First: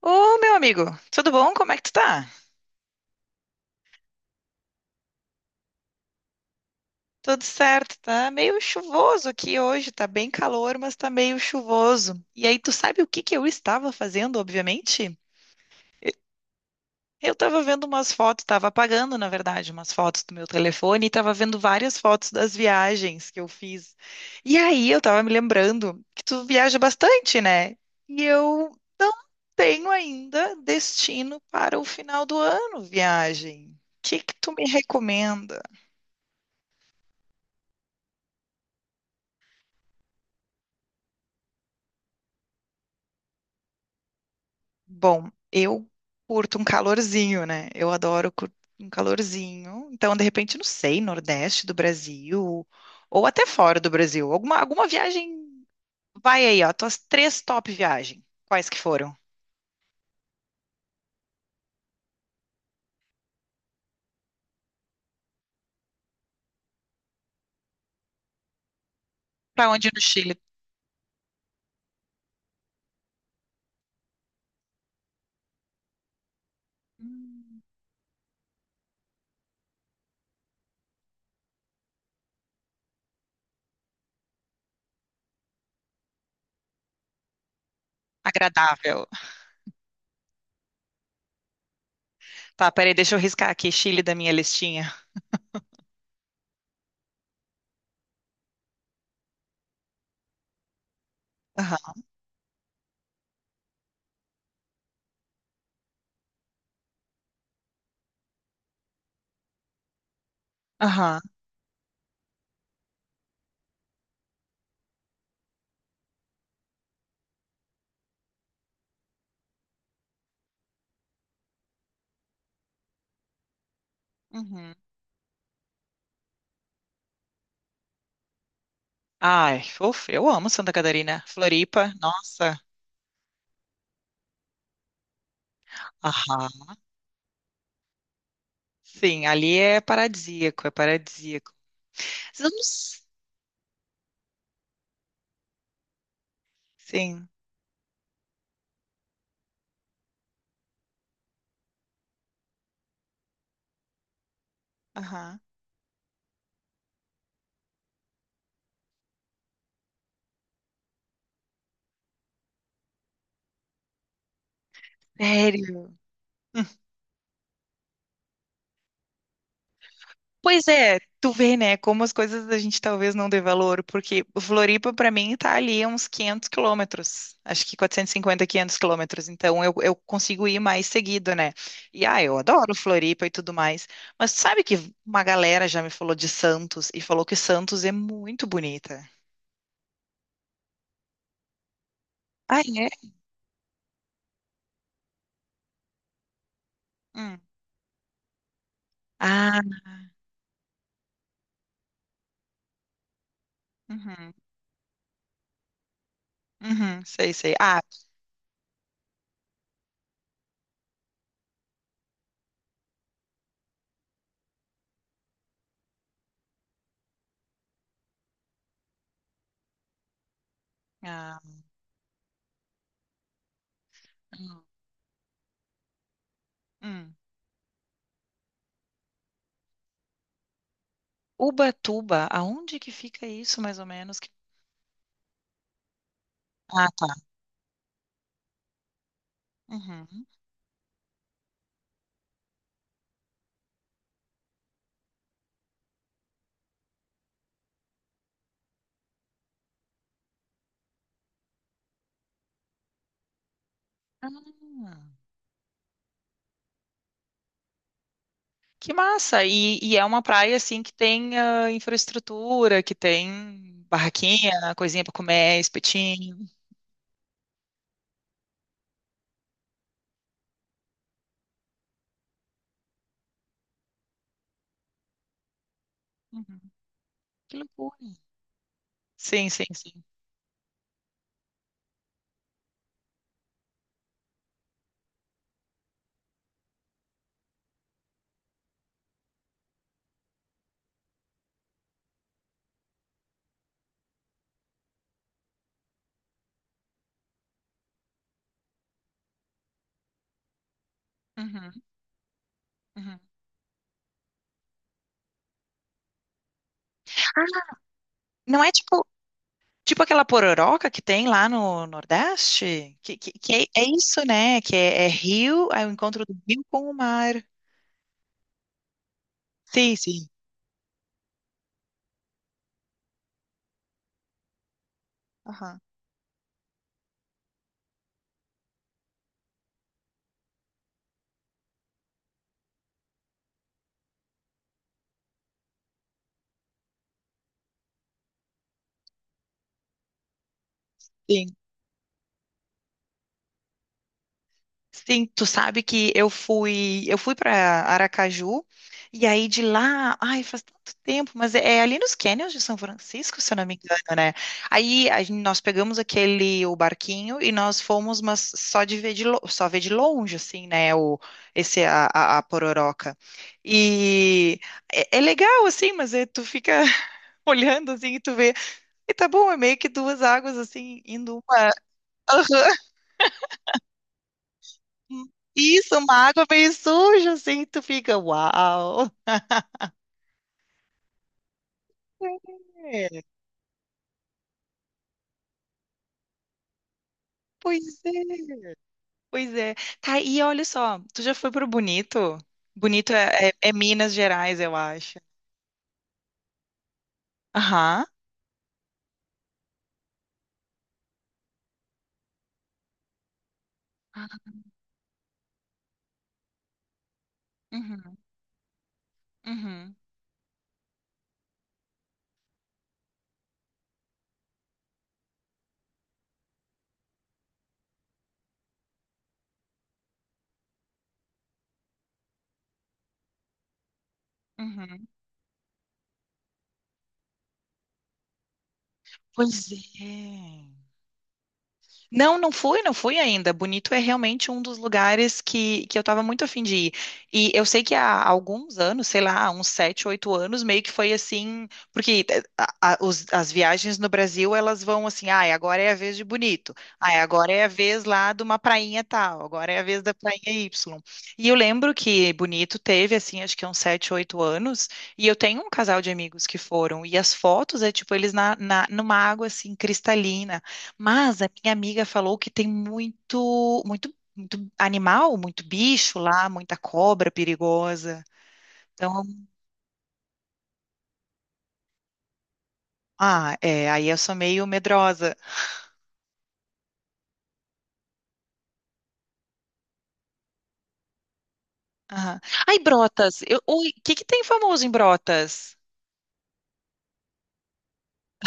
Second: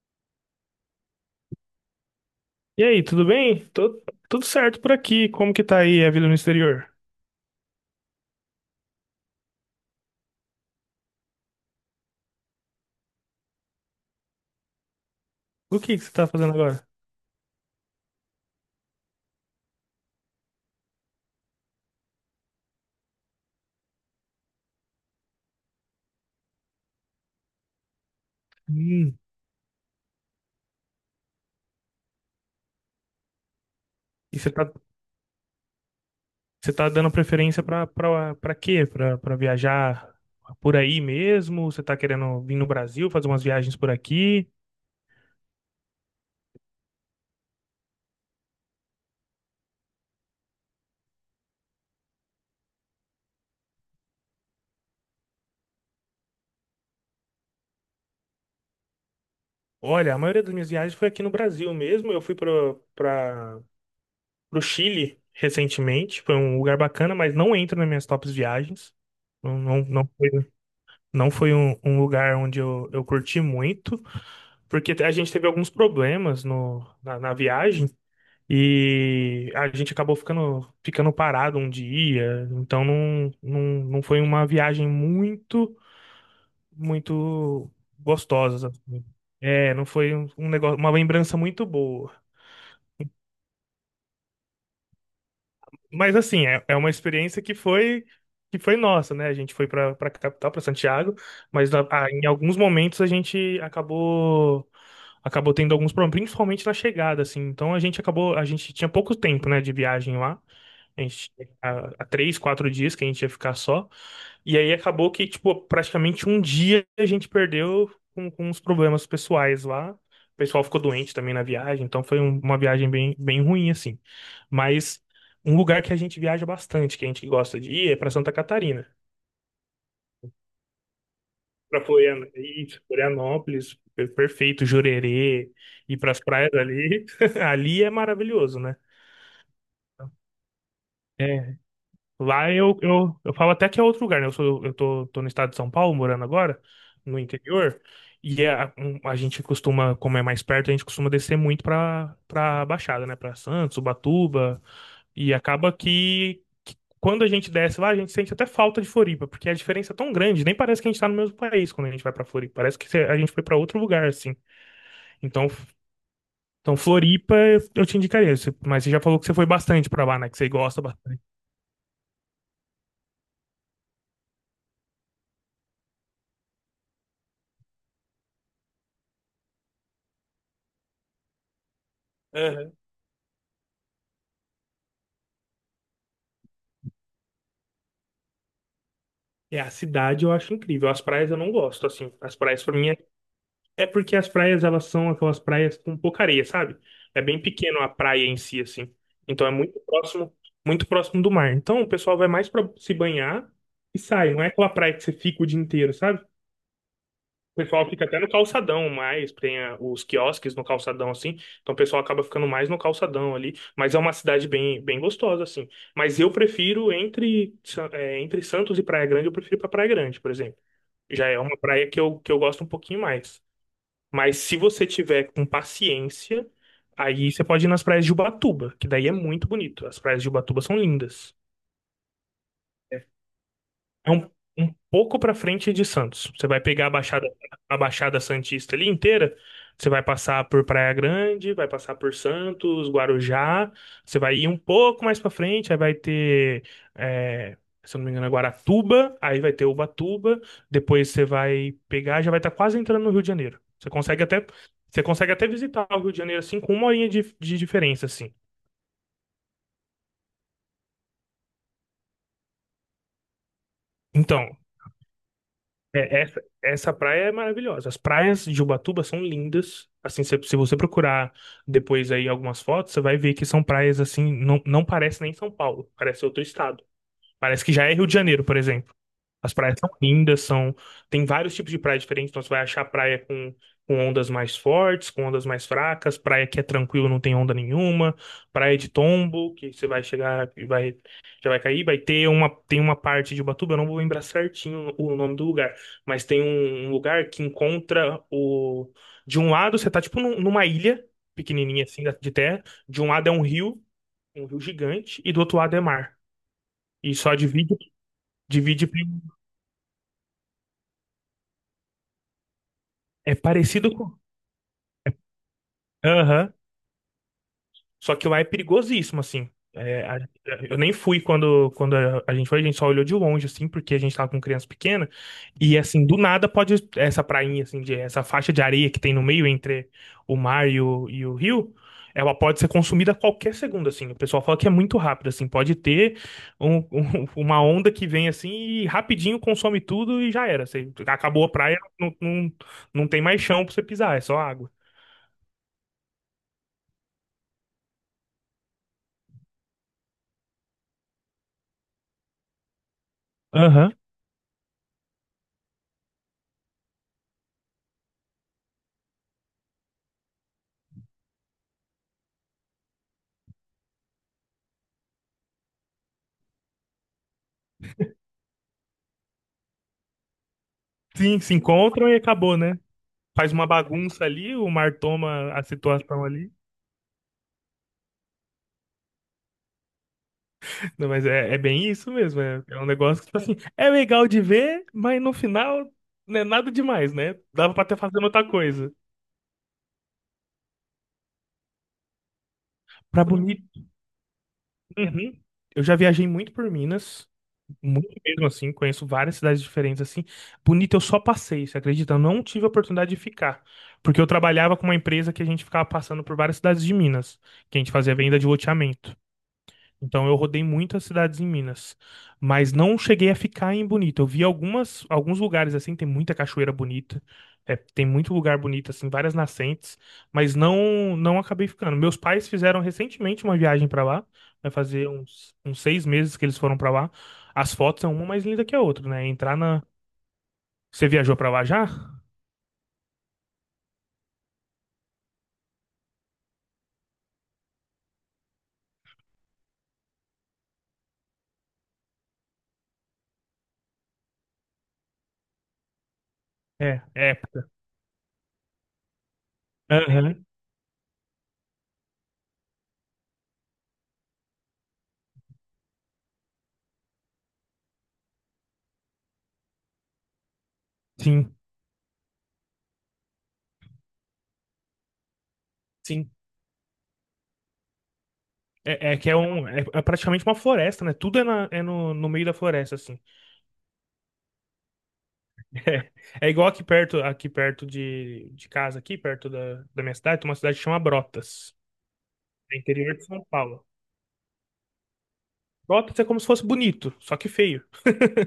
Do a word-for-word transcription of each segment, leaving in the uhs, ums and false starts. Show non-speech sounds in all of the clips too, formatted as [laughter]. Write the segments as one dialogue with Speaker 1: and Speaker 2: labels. Speaker 1: Ô, meu amigo, tudo bom? Como é que tu tá?
Speaker 2: E aí, tudo bem? Tô- tudo certo por aqui. Como que tá aí a vida no exterior?
Speaker 1: Tudo certo, tá meio chuvoso aqui hoje, tá bem calor, mas tá meio chuvoso. E aí, tu sabe o que que eu estava fazendo, obviamente?
Speaker 2: O que que você tá fazendo agora?
Speaker 1: Eu estava vendo umas fotos, estava apagando, na verdade, umas fotos do meu telefone e estava vendo várias fotos das viagens que eu fiz. E aí, eu estava me lembrando que tu viaja bastante, né? E eu não
Speaker 2: Hum,
Speaker 1: tenho ainda destino para o final do ano, viagem. O que que
Speaker 2: E você
Speaker 1: tu me
Speaker 2: tá,
Speaker 1: recomenda?
Speaker 2: você tá dando preferência pra, pra, pra quê? Pra, pra viajar por aí mesmo? Você tá querendo vir no Brasil, fazer umas viagens por aqui?
Speaker 1: Bom, eu curto um calorzinho, né? Eu adoro cur- um calorzinho. Então, de repente, não sei, Nordeste do Brasil, ou até fora do Brasil. Alguma, alguma viagem. Vai aí, ó, tuas três top viagens. Quais que foram?
Speaker 2: Olha, a maioria das minhas viagens foi aqui no Brasil mesmo. Eu fui para Pro Chile recentemente. Foi um lugar bacana, mas não entra nas minhas tops viagens. Não,
Speaker 1: Pra
Speaker 2: não,
Speaker 1: onde no
Speaker 2: não foi,
Speaker 1: Chile?
Speaker 2: não foi um, um lugar onde eu, eu curti muito, porque a gente teve alguns problemas no, na, na
Speaker 1: Hum.
Speaker 2: viagem, e a gente acabou ficando, ficando parado um dia. Então não, não, não foi uma viagem muito, muito gostosa assim.
Speaker 1: Agradável.
Speaker 2: É, não foi um um negócio, uma lembrança muito boa.
Speaker 1: Tá, peraí, deixa eu riscar aqui Chile da minha listinha.
Speaker 2: Mas assim, é, é uma experiência que foi que foi nossa, né? A gente foi para para capital, para Santiago, mas na-
Speaker 1: Aham,
Speaker 2: ah, em alguns momentos a gente acabou acabou tendo alguns problemas, principalmente na chegada, assim. Então a gente acabou, a gente tinha pouco tempo, né, de viagem lá. A
Speaker 1: aham.
Speaker 2: gente, há há três, quatro dias que a gente ia ficar só. E aí acabou que, tipo, praticamente um dia a gente perdeu com, com uns problemas pessoais lá. O pessoal ficou doente também na viagem, então foi um- uma viagem bem, bem ruim, assim.
Speaker 1: Uhum.
Speaker 2: Mas um lugar que a gente viaja bastante, que a gente gosta de ir, é para Santa Catarina.
Speaker 1: Ai, ufa, eu amo Santa Catarina.
Speaker 2: Para
Speaker 1: Floripa, nossa.
Speaker 2: Florianópolis, per- perfeito, Jurerê, ir para as
Speaker 1: Aham.
Speaker 2: praias ali. [laughs] Ali é maravilhoso, né?
Speaker 1: Sim, ali é paradisíaco, é paradisíaco.
Speaker 2: Lá
Speaker 1: Vocês não
Speaker 2: eu,
Speaker 1: s-
Speaker 2: eu, eu falo até que é outro lugar, né? Eu sou, eu tô, Tô no estado de São Paulo, morando agora, no
Speaker 1: Sim.
Speaker 2: interior, e é a, um- a gente costuma, como é mais perto, a gente costuma descer muito pra, pra Baixada, né? Pra Santos, Ubatuba, e
Speaker 1: Aham.
Speaker 2: acaba que, que quando a gente desce lá, a gente sente até falta de Floripa, porque a diferença é tão grande, nem parece que a gente tá no mesmo país quando a gente vai pra Floripa, parece que cê- a gente foi pra outro lugar, assim. Então,
Speaker 1: Sério? Hum.
Speaker 2: então Floripa eu te indicaria, cê- mas você já falou que você foi bastante pra lá, né? Que você
Speaker 1: Pois
Speaker 2: gosta
Speaker 1: é,
Speaker 2: bastante.
Speaker 1: tu vê, né, como as coisas a gente talvez não dê valor, porque Floripa, pra mim, tá ali a uns quinhentos quilômetros, acho que quatrocentos e cinquenta, quinhentos quilômetros, então eu, eu consigo ir mais seguido, né? E, ah, eu adoro Floripa e tudo mais, mas sabe que uma galera já me falou de Santos e falou que Santos é muito bonita.
Speaker 2: É, a cidade eu acho incrível. As praias eu não gosto, assim. As
Speaker 1: Ah,
Speaker 2: praias pra
Speaker 1: é?
Speaker 2: mim é, é porque as praias elas são aquelas praias com pouca areia, sabe? É
Speaker 1: Hum.
Speaker 2: bem pequeno a praia em si, assim. Então é
Speaker 1: Ah.
Speaker 2: muito próximo, muito próximo do mar. Então o pessoal vai mais pra se banhar e sai.
Speaker 1: Uhum,
Speaker 2: Não é aquela praia que você fica o dia inteiro, sabe?
Speaker 1: uhum, sei, sei.
Speaker 2: O
Speaker 1: Ah,
Speaker 2: pessoal fica até no calçadão mais, tem a- os quiosques no calçadão, assim. Então o pessoal acaba ficando mais no calçadão ali. Mas é uma cidade bem, bem gostosa, assim. Mas eu prefiro entre, Sa- é, entre Santos e Praia Grande, eu prefiro pra Praia Grande, por exemplo. Já
Speaker 1: ah,
Speaker 2: é uma praia que eu, que eu gosto um pouquinho mais. Mas se
Speaker 1: hum,
Speaker 2: você tiver com paciência,
Speaker 1: hum.
Speaker 2: aí você pode ir nas praias de Ubatuba, que daí é muito bonito. As praias de Ubatuba são lindas.
Speaker 1: Ubatuba, aonde que fica isso, mais ou
Speaker 2: É
Speaker 1: menos? Que...
Speaker 2: um, um pouco para frente de Santos. Você vai pegar
Speaker 1: Ah,
Speaker 2: a
Speaker 1: tá.
Speaker 2: Baixada, a Baixada Santista ali inteira. Você vai
Speaker 1: Uhum.
Speaker 2: passar por Praia Grande, vai passar por Santos, Guarujá. Você vai ir um pouco mais para frente, aí vai ter, é, se eu não me engano, é Guaratuba. Aí vai ter Ubatuba. Depois você vai pegar, já vai estar quase entrando no Rio de Janeiro. Você consegue
Speaker 1: Ah,
Speaker 2: até, você consegue até visitar o Rio de Janeiro assim com uma horinha de, de diferença assim.
Speaker 1: que massa! E, e é uma praia assim que tem ah, infraestrutura, que tem
Speaker 2: Então,
Speaker 1: barraquinha, coisinha pra comer,
Speaker 2: é,
Speaker 1: espetinho.
Speaker 2: essa, essa praia é maravilhosa. As praias de Ubatuba são lindas. Assim, se, se você procurar depois aí algumas fotos, você vai ver que são praias assim, não, não parece nem São Paulo, parece outro
Speaker 1: Uhum.
Speaker 2: estado.
Speaker 1: Que
Speaker 2: Parece que já é
Speaker 1: loucura!
Speaker 2: Rio de Janeiro, por exemplo.
Speaker 1: Sim,
Speaker 2: As
Speaker 1: sim,
Speaker 2: praias são
Speaker 1: sim.
Speaker 2: lindas, são tem vários tipos de praia diferentes, então você vai achar praia com, com ondas mais fortes, com ondas mais fracas, praia que é tranquilo, não tem onda nenhuma, praia de tombo, que você vai chegar e vai, já vai cair, vai ter uma, tem uma parte de Ubatuba, eu não vou lembrar certinho o nome do lugar, mas tem um, um lugar que encontra o de um lado você tá tipo num- numa ilha
Speaker 1: Uhum,
Speaker 2: pequenininha assim da- de terra, de um
Speaker 1: uhum.
Speaker 2: lado é um rio, um rio gigante, e do outro lado é mar. E só
Speaker 1: Ah,
Speaker 2: divide,
Speaker 1: não é
Speaker 2: divide,
Speaker 1: tipo,
Speaker 2: pelo-
Speaker 1: tipo aquela pororoca que tem lá no Nordeste? Que, que,
Speaker 2: é
Speaker 1: que é, é
Speaker 2: parecido com
Speaker 1: isso, né? Que é, é rio, é o encontro do
Speaker 2: aham.
Speaker 1: rio com o mar.
Speaker 2: Só que lá é perigosíssimo, assim.
Speaker 1: Sim,
Speaker 2: É, a-
Speaker 1: sim.
Speaker 2: eu nem fui quando, quando a, a gente foi, a gente só olhou de longe, assim, porque a gente tava com criança pequena. E,
Speaker 1: Aham.
Speaker 2: assim, do nada pode essa prainha, assim, de, essa faixa de areia que tem no meio entre o mar e o, e o rio, ela pode ser consumida a qualquer segundo, assim. O pessoal fala que é muito rápido, assim. Pode ter um- [laughs] um- uma onda que vem, assim, e rapidinho consome tudo e já era. Você, acabou a praia, não, não, não tem mais chão pra você pisar, é só água.
Speaker 1: Sim, tu sabe que eu fui, eu fui para Aracaju e aí de lá, ai, faz tanto tempo, mas é, é ali nos Canyons de São Francisco, se eu não me
Speaker 2: Aham.
Speaker 1: engano, né? Aí a gen- nós pegamos aquele o barquinho e nós fomos, mas só de ver de lo- só ver de longe, assim, né? O esse a, a, a Pororoca. E é, é legal assim, mas é, tu fica [laughs] olhando assim e tu vê, e tá bom, é meio que duas águas assim
Speaker 2: Sim,
Speaker 1: indo
Speaker 2: se
Speaker 1: uma.
Speaker 2: encontram e acabou, né? Faz uma bagunça ali, o mar toma a
Speaker 1: Isso, uma
Speaker 2: situação
Speaker 1: água
Speaker 2: ali.
Speaker 1: meio suja, assim, tu fica, uau.
Speaker 2: Não, mas é, é bem isso mesmo. É, é um
Speaker 1: É,
Speaker 2: negócio que, tipo assim, é legal de ver, mas no final não é nada demais, né? Dava pra ter
Speaker 1: pois é,
Speaker 2: fazendo outra coisa.
Speaker 1: pois é. Tá, e olha só, tu já foi pro Bonito? Bonito
Speaker 2: Pra
Speaker 1: é, é- é
Speaker 2: bonito.
Speaker 1: Minas Gerais, eu acho.
Speaker 2: Uhum. Eu já viajei muito por Minas,
Speaker 1: Aham.
Speaker 2: muito mesmo assim, conheço várias cidades diferentes assim. Bonito, eu só passei, você acredita? Eu não tive a oportunidade de ficar. Porque eu trabalhava com uma empresa que a gente ficava passando por várias cidades de Minas, que a gente fazia
Speaker 1: Uhum,
Speaker 2: venda de loteamento.
Speaker 1: uhum,
Speaker 2: Então eu rodei muitas cidades em Minas, mas não cheguei a ficar em Bonito. Eu vi algumas, alguns lugares assim, tem muita cachoeira bonita, é, tem muito lugar bonito assim, várias nascentes, mas não não acabei ficando. Meus pais fizeram recentemente uma viagem para lá, vai
Speaker 1: uhum.
Speaker 2: fazer uns, uns seis meses que eles foram para lá. As fotos são uma mais linda que a outra, né? Entrar
Speaker 1: Pois
Speaker 2: na.
Speaker 1: é.
Speaker 2: Você viajou para lá já?
Speaker 1: Não, não fui, não fui ainda. Bonito é realmente um dos lugares que, que eu estava muito afim de ir. E eu sei que há alguns anos, sei lá, uns sete, oito anos, meio que foi assim, porque eh, a- a- os- as viagens no Brasil, elas vão assim, ah, agora é a vez de Bonito,
Speaker 2: É,
Speaker 1: ah,
Speaker 2: é.
Speaker 1: agora é a vez lá de uma prainha tal, agora é a vez da prainha
Speaker 2: Aham,
Speaker 1: Y. E eu lembro que Bonito teve, assim, acho que uns sete, oito anos, e eu tenho um casal de amigos que foram, e as fotos é tipo eles na, na, numa água, assim, cristalina, mas a
Speaker 2: sim,
Speaker 1: minha amiga falou que tem muito, muito, muito animal, muito bicho
Speaker 2: sim.
Speaker 1: lá, muita cobra perigosa.
Speaker 2: É, é
Speaker 1: Então,
Speaker 2: que é um, é, é praticamente uma floresta, né? Tudo é, na- é no, no meio da floresta, assim.
Speaker 1: ah, é, aí eu sou meio medrosa.
Speaker 2: É, é igual aqui perto, aqui perto de, de casa, aqui perto da, da minha cidade, tem uma cidade que chama Brotas,
Speaker 1: Aham. Ai,
Speaker 2: é interior de
Speaker 1: Brotas,
Speaker 2: São
Speaker 1: eu-
Speaker 2: Paulo.
Speaker 1: oi, o que que tem famoso em Brotas?
Speaker 2: Brotas é como se fosse bonito, só que feio.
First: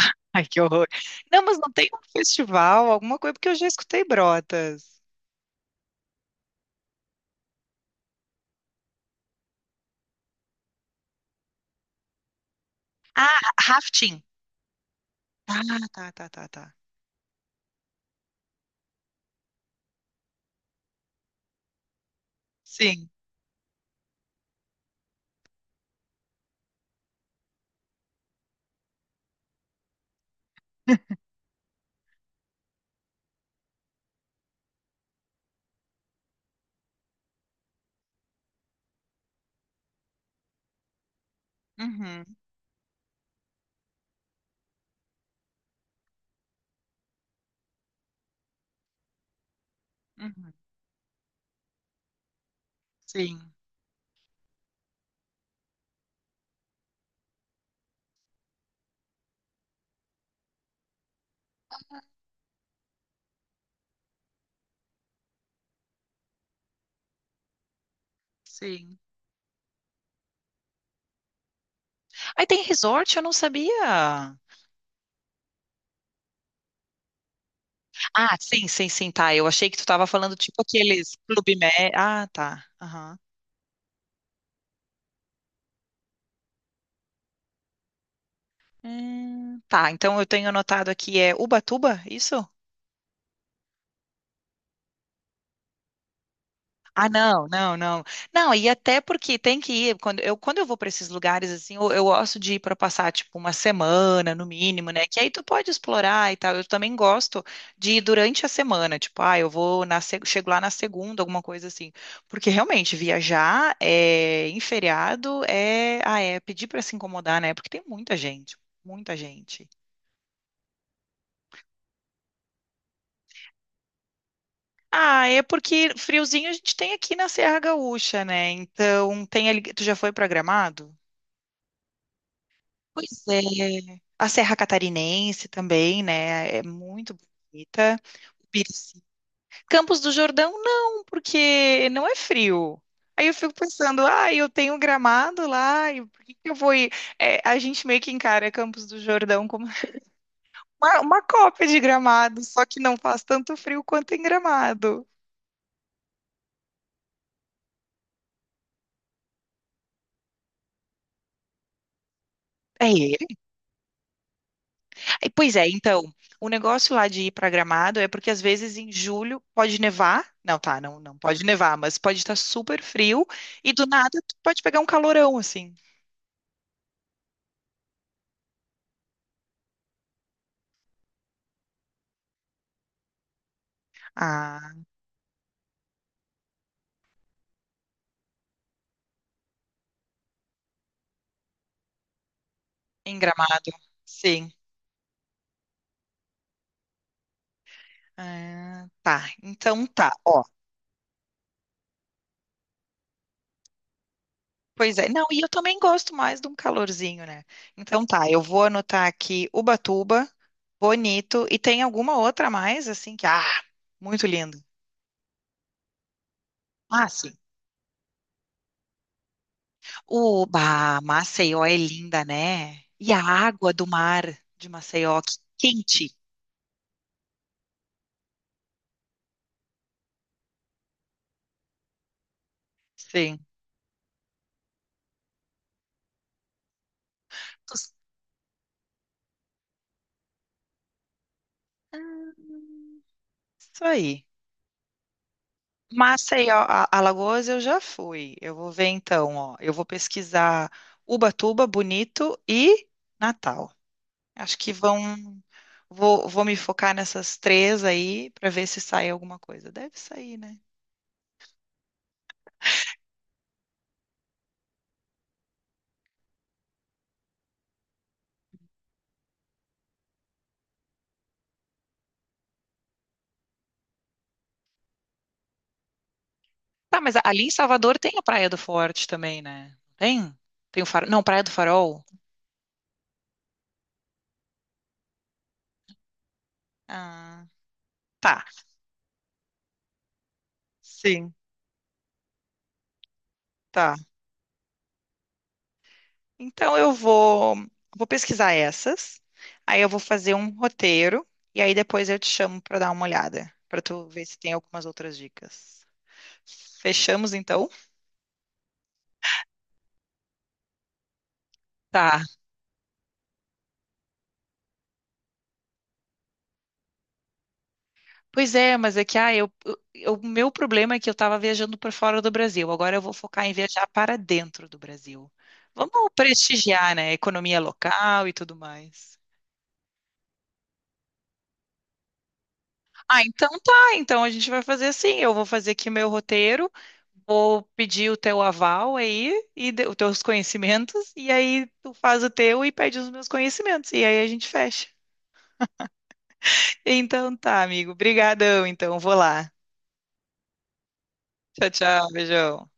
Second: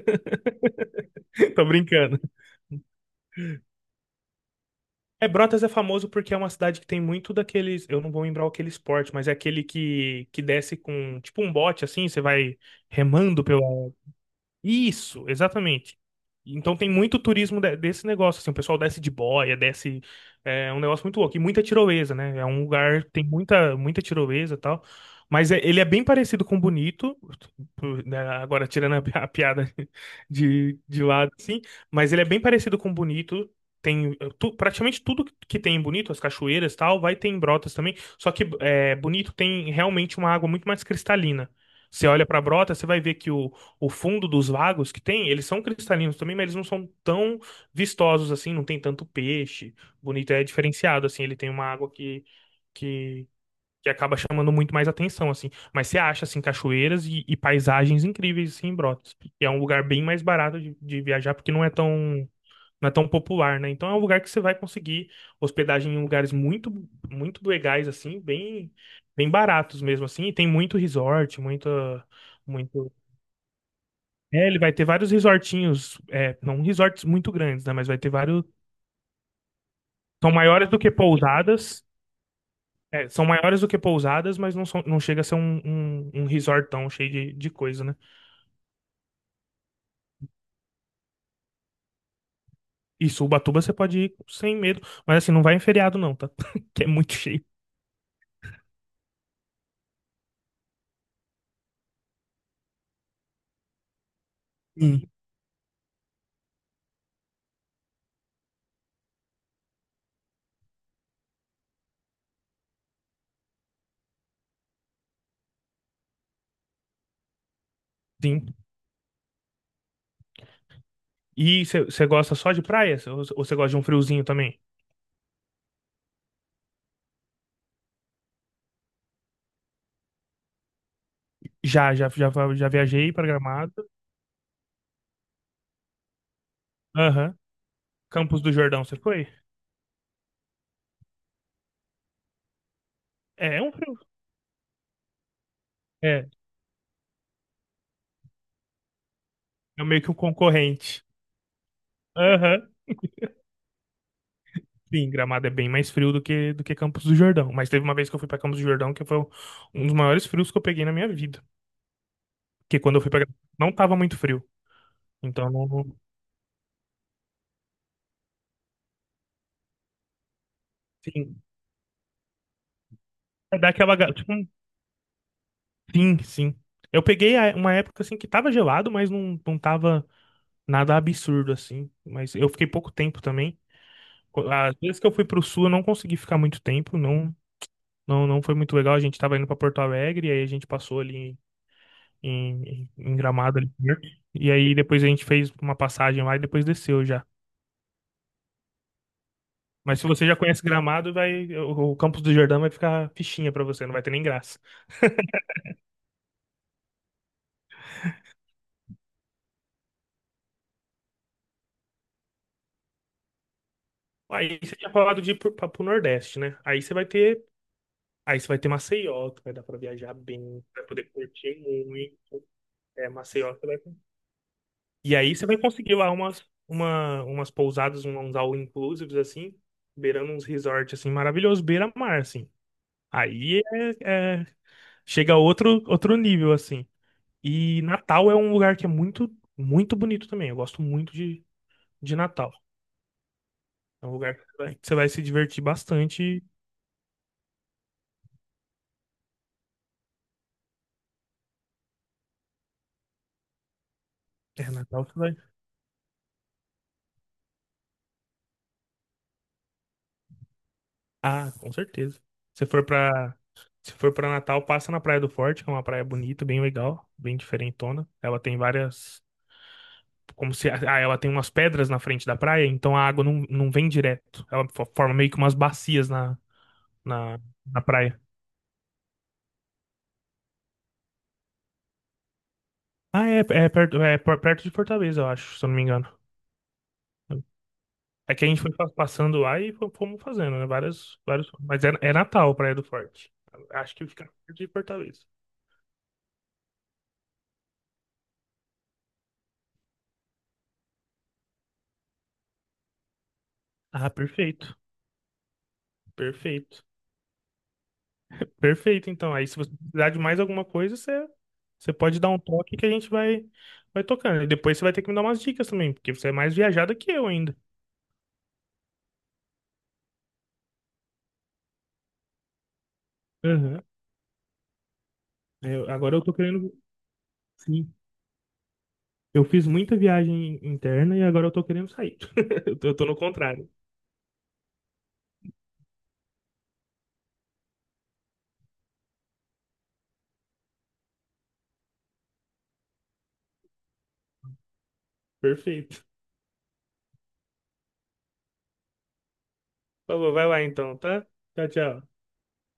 Speaker 1: [laughs] Ai, que horror. Não, mas
Speaker 2: Tô
Speaker 1: não tem um
Speaker 2: brincando.
Speaker 1: festival, alguma coisa, porque eu já escutei Brotas.
Speaker 2: É, Brotas é famoso porque é uma cidade que tem muito daqueles, eu não vou lembrar aquele esporte, mas é aquele que, que desce com, tipo um bote assim, você vai remando
Speaker 1: Ah,
Speaker 2: pela,
Speaker 1: rafting.
Speaker 2: isso,
Speaker 1: Ah,
Speaker 2: exatamente.
Speaker 1: tá, tá, tá, tá.
Speaker 2: Então tem muito turismo de- desse negócio, assim, o pessoal desce de boia, desce, é um negócio muito louco, e muita tirolesa, né? É um lugar,
Speaker 1: Sim.
Speaker 2: tem muita, muita tirolesa e tal, mas é- ele é bem parecido com Bonito, por- né, agora tirando a, pi- a piada [laughs] de, de lado, assim, mas ele é bem parecido com Bonito, tem eh, tu- praticamente tudo que tem em Bonito, as cachoeiras e tal, vai ter em Brotas também, só que é Bonito tem realmente uma água muito mais cristalina. Você olha
Speaker 1: Uhum,
Speaker 2: pra Brotas, você vai ver que o fundo dos lagos que tem, eles são cristalinos também, mas eles não são tão vistosos assim, não tem tanto peixe. Bonito é
Speaker 1: uhum.
Speaker 2: diferenciado assim, ele tem uma água que que,
Speaker 1: Sim,
Speaker 2: que acaba chamando muito mais atenção assim. Mas você acha assim cachoeiras e, e paisagens incríveis assim em Brotas. E é um lugar bem mais barato de, de viajar porque não é tão não é tão popular, né? Então é um lugar que você vai conseguir hospedagem em lugares muito muito legais assim, bem
Speaker 1: sim.
Speaker 2: bem baratos mesmo assim, e tem muito resort, muita
Speaker 1: Aí tem
Speaker 2: muito
Speaker 1: resort, eu não sabia.
Speaker 2: é, ele vai ter vários resortinhos, é, não resorts muito grandes, né? Mas vai ter
Speaker 1: Ah,
Speaker 2: vários.
Speaker 1: sim, sim, sim, tá. Eu achei que tu tava
Speaker 2: São
Speaker 1: falando tipo
Speaker 2: maiores do que
Speaker 1: aqueles Clube
Speaker 2: pousadas.
Speaker 1: Med. Ah, tá.
Speaker 2: É,
Speaker 1: Aham.
Speaker 2: são maiores do que pousadas, mas não, são, não chega a ser um, um, um resortão cheio de, de coisa, né?
Speaker 1: Hum, tá, então eu tenho anotado aqui é Ubatuba, isso?
Speaker 2: E Ubatuba você pode ir sem medo. Mas assim, não vai em feriado, não, tá? [laughs] Que é
Speaker 1: Ah,
Speaker 2: muito cheio.
Speaker 1: não, não, não. Não, e até porque tem que ir, quando eu, quando eu vou para esses lugares, assim, eu, eu gosto de ir para passar, tipo, uma semana, no mínimo, né?
Speaker 2: Sim.
Speaker 1: Que aí tu pode explorar e tal. Eu também gosto de ir durante a semana, tipo, ah, eu vou na, se- chego lá na segunda, alguma coisa assim. Porque realmente, viajar é, em feriado é, ah, é pedir para se incomodar, né? Porque tem muita
Speaker 2: Sim.
Speaker 1: gente, muita gente.
Speaker 2: E você gosta só de praia? Ou você gosta de um friozinho também?
Speaker 1: Ah, é porque friozinho a gente tem aqui na Serra Gaúcha, né? Então, tem ali, tu já foi programado?
Speaker 2: Já, já, já, já viajei
Speaker 1: Pois
Speaker 2: pra Gramado.
Speaker 1: é, a Serra Catarinense também, né? É muito
Speaker 2: Aham.
Speaker 1: bonita.
Speaker 2: Campos do Jordão, você
Speaker 1: Ibirici.
Speaker 2: foi?
Speaker 1: Campos do Jordão, não, porque não é frio. Aí eu fico
Speaker 2: É, é um frio.
Speaker 1: pensando, ah, eu tenho Gramado lá, e por
Speaker 2: É,
Speaker 1: que que eu vou ir? É, a gente meio que encara Campos do Jordão como
Speaker 2: é
Speaker 1: [laughs]
Speaker 2: meio que um
Speaker 1: uma,
Speaker 2: concorrente.
Speaker 1: uma cópia de Gramado, só
Speaker 2: Aham.
Speaker 1: que não faz tanto frio quanto em Gramado.
Speaker 2: Sim, Gramado é bem mais frio do que, do que Campos do Jordão. Mas teve uma vez que eu fui pra Campos do Jordão que foi um dos maiores frios que eu peguei na minha vida. Porque quando eu fui pra
Speaker 1: É,
Speaker 2: Gramado, não tava muito frio.
Speaker 1: e,
Speaker 2: Então,
Speaker 1: pois
Speaker 2: não,
Speaker 1: é,
Speaker 2: não-
Speaker 1: então, o negócio lá de ir para Gramado é porque às vezes em julho pode nevar. Não, tá, não, não
Speaker 2: sim.
Speaker 1: pode nevar, mas pode estar super frio
Speaker 2: É
Speaker 1: e do
Speaker 2: daquela.
Speaker 1: nada
Speaker 2: ga- Tipo,
Speaker 1: tu
Speaker 2: um-
Speaker 1: pode pegar um calorão assim.
Speaker 2: sim, sim. Eu peguei a- uma época assim que tava gelado, mas não, não tava nada absurdo assim. Mas eu fiquei pouco tempo também. Co- Às
Speaker 1: Ah,
Speaker 2: vezes que eu fui pro sul, eu não consegui ficar muito tempo. Não, não, não foi muito legal. A gente tava indo pra Porto Alegre, aí a gente passou ali em, em
Speaker 1: em
Speaker 2: Gramado ali
Speaker 1: Gramado.
Speaker 2: perto.
Speaker 1: Sim.
Speaker 2: E aí depois a gente fez uma passagem lá e depois desceu já.
Speaker 1: Ah, tá. Então
Speaker 2: Mas se
Speaker 1: tá,
Speaker 2: você já
Speaker 1: ó.
Speaker 2: conhece Gramado, vai o, o Campos do Jordão vai ficar fichinha pra você, não vai ter nem graça.
Speaker 1: Pois é. Não, e eu também gosto mais de um calorzinho, né? Então tá, eu vou anotar aqui Ubatuba, Bonito e tem alguma outra mais assim que ah, muito
Speaker 2: Aí
Speaker 1: lindo.
Speaker 2: você tinha falado de ir pro, pra- pro Nordeste, né? Aí você
Speaker 1: Ah,
Speaker 2: vai
Speaker 1: sim.
Speaker 2: ter, aí você vai ter Maceió, que vai dar pra viajar
Speaker 1: O
Speaker 2: bem, vai
Speaker 1: bah,
Speaker 2: poder curtir
Speaker 1: Maceió é linda,
Speaker 2: muito.
Speaker 1: né?
Speaker 2: É,
Speaker 1: E a
Speaker 2: Maceió, você
Speaker 1: água
Speaker 2: vai
Speaker 1: do mar de
Speaker 2: e
Speaker 1: Maceió,
Speaker 2: aí
Speaker 1: que
Speaker 2: você vai conseguir lá
Speaker 1: quente.
Speaker 2: umas, uma, umas pousadas, uns all inclusives, assim, beirando uns resorts, assim, maravilhosos, beira-mar, assim.
Speaker 1: Sim.
Speaker 2: Aí é, é chega a outro, outro nível, assim. E
Speaker 1: Tu-.
Speaker 2: Natal é um lugar que é muito, muito bonito também. Eu gosto muito de, de Natal.
Speaker 1: Isso
Speaker 2: É um
Speaker 1: aí.
Speaker 2: lugar que você vai, que você vai se divertir bastante.
Speaker 1: Maceió, a- Alagoas eu já fui. Eu vou ver então, ó. Eu vou pesquisar Ubatuba, Bonito e Natal. Acho
Speaker 2: É,
Speaker 1: que
Speaker 2: Natal você vai.
Speaker 1: vão. Vou, vou me focar nessas três aí para ver se sai alguma coisa. Deve sair, né?
Speaker 2: Ah, com certeza. Se for pra, se for pra Natal, passa na Praia do Forte, que é uma praia bonita, bem legal, bem diferentona. Ela tem várias. Como se. Ah, ela tem umas pedras na frente da praia, então a água não, não vem direto. Ela fo- forma meio que umas bacias na,
Speaker 1: Tá, mas
Speaker 2: na,
Speaker 1: ali em
Speaker 2: na
Speaker 1: Salvador tem
Speaker 2: praia.
Speaker 1: a Praia do Forte também, né? Tem? Tem o Farol? Não, Praia do Farol.
Speaker 2: Ah, é, é perto, é per- perto de Fortaleza, eu acho, se eu não me engano.
Speaker 1: Ah,
Speaker 2: É
Speaker 1: tá.
Speaker 2: que a gente foi fa- passando lá e fo- fomos fazendo, né? Várias,
Speaker 1: Sim,
Speaker 2: vários, mas é, é Natal, Praia do Forte. Acho
Speaker 1: tá.
Speaker 2: que fica perto de Fortaleza.
Speaker 1: Então eu vou, vou pesquisar essas, aí eu vou fazer um roteiro e aí depois eu te chamo para dar uma olhada, para tu
Speaker 2: Ah,
Speaker 1: ver se tem
Speaker 2: perfeito.
Speaker 1: algumas outras dicas.
Speaker 2: Perfeito.
Speaker 1: Fechamos então?
Speaker 2: Perfeito, então. Aí se você precisar de mais alguma coisa, você, você pode
Speaker 1: Tá.
Speaker 2: dar um toque que a gente vai, vai tocando. E depois você vai ter que me dar umas dicas também, porque você é mais viajada que eu ainda.
Speaker 1: Pois é, mas é que ah, eu, eu- o meu problema é que eu estava viajando para fora do Brasil. Agora eu vou focar em
Speaker 2: Aham.
Speaker 1: viajar para dentro do Brasil.
Speaker 2: Eu-
Speaker 1: Vamos
Speaker 2: agora eu tô querendo.
Speaker 1: prestigiar, né, a economia
Speaker 2: Sim.
Speaker 1: local e tudo mais.
Speaker 2: Eu fiz muita viagem interna e agora eu tô querendo sair. [laughs] Eu tô, eu tô no
Speaker 1: Ah, então
Speaker 2: contrário.
Speaker 1: tá. Então a gente vai fazer assim. Eu vou fazer aqui meu roteiro, vou pedir o teu aval aí e de- os teus conhecimentos, e aí tu faz o teu e pede os meus conhecimentos, e aí a gente fecha.
Speaker 2: Perfeito.
Speaker 1: Então tá, amigo. Obrigadão, então. Vou lá.
Speaker 2: Por vai lá então, tá? Tchau,
Speaker 1: Tchau,
Speaker 2: tchau.
Speaker 1: tchau. Beijão.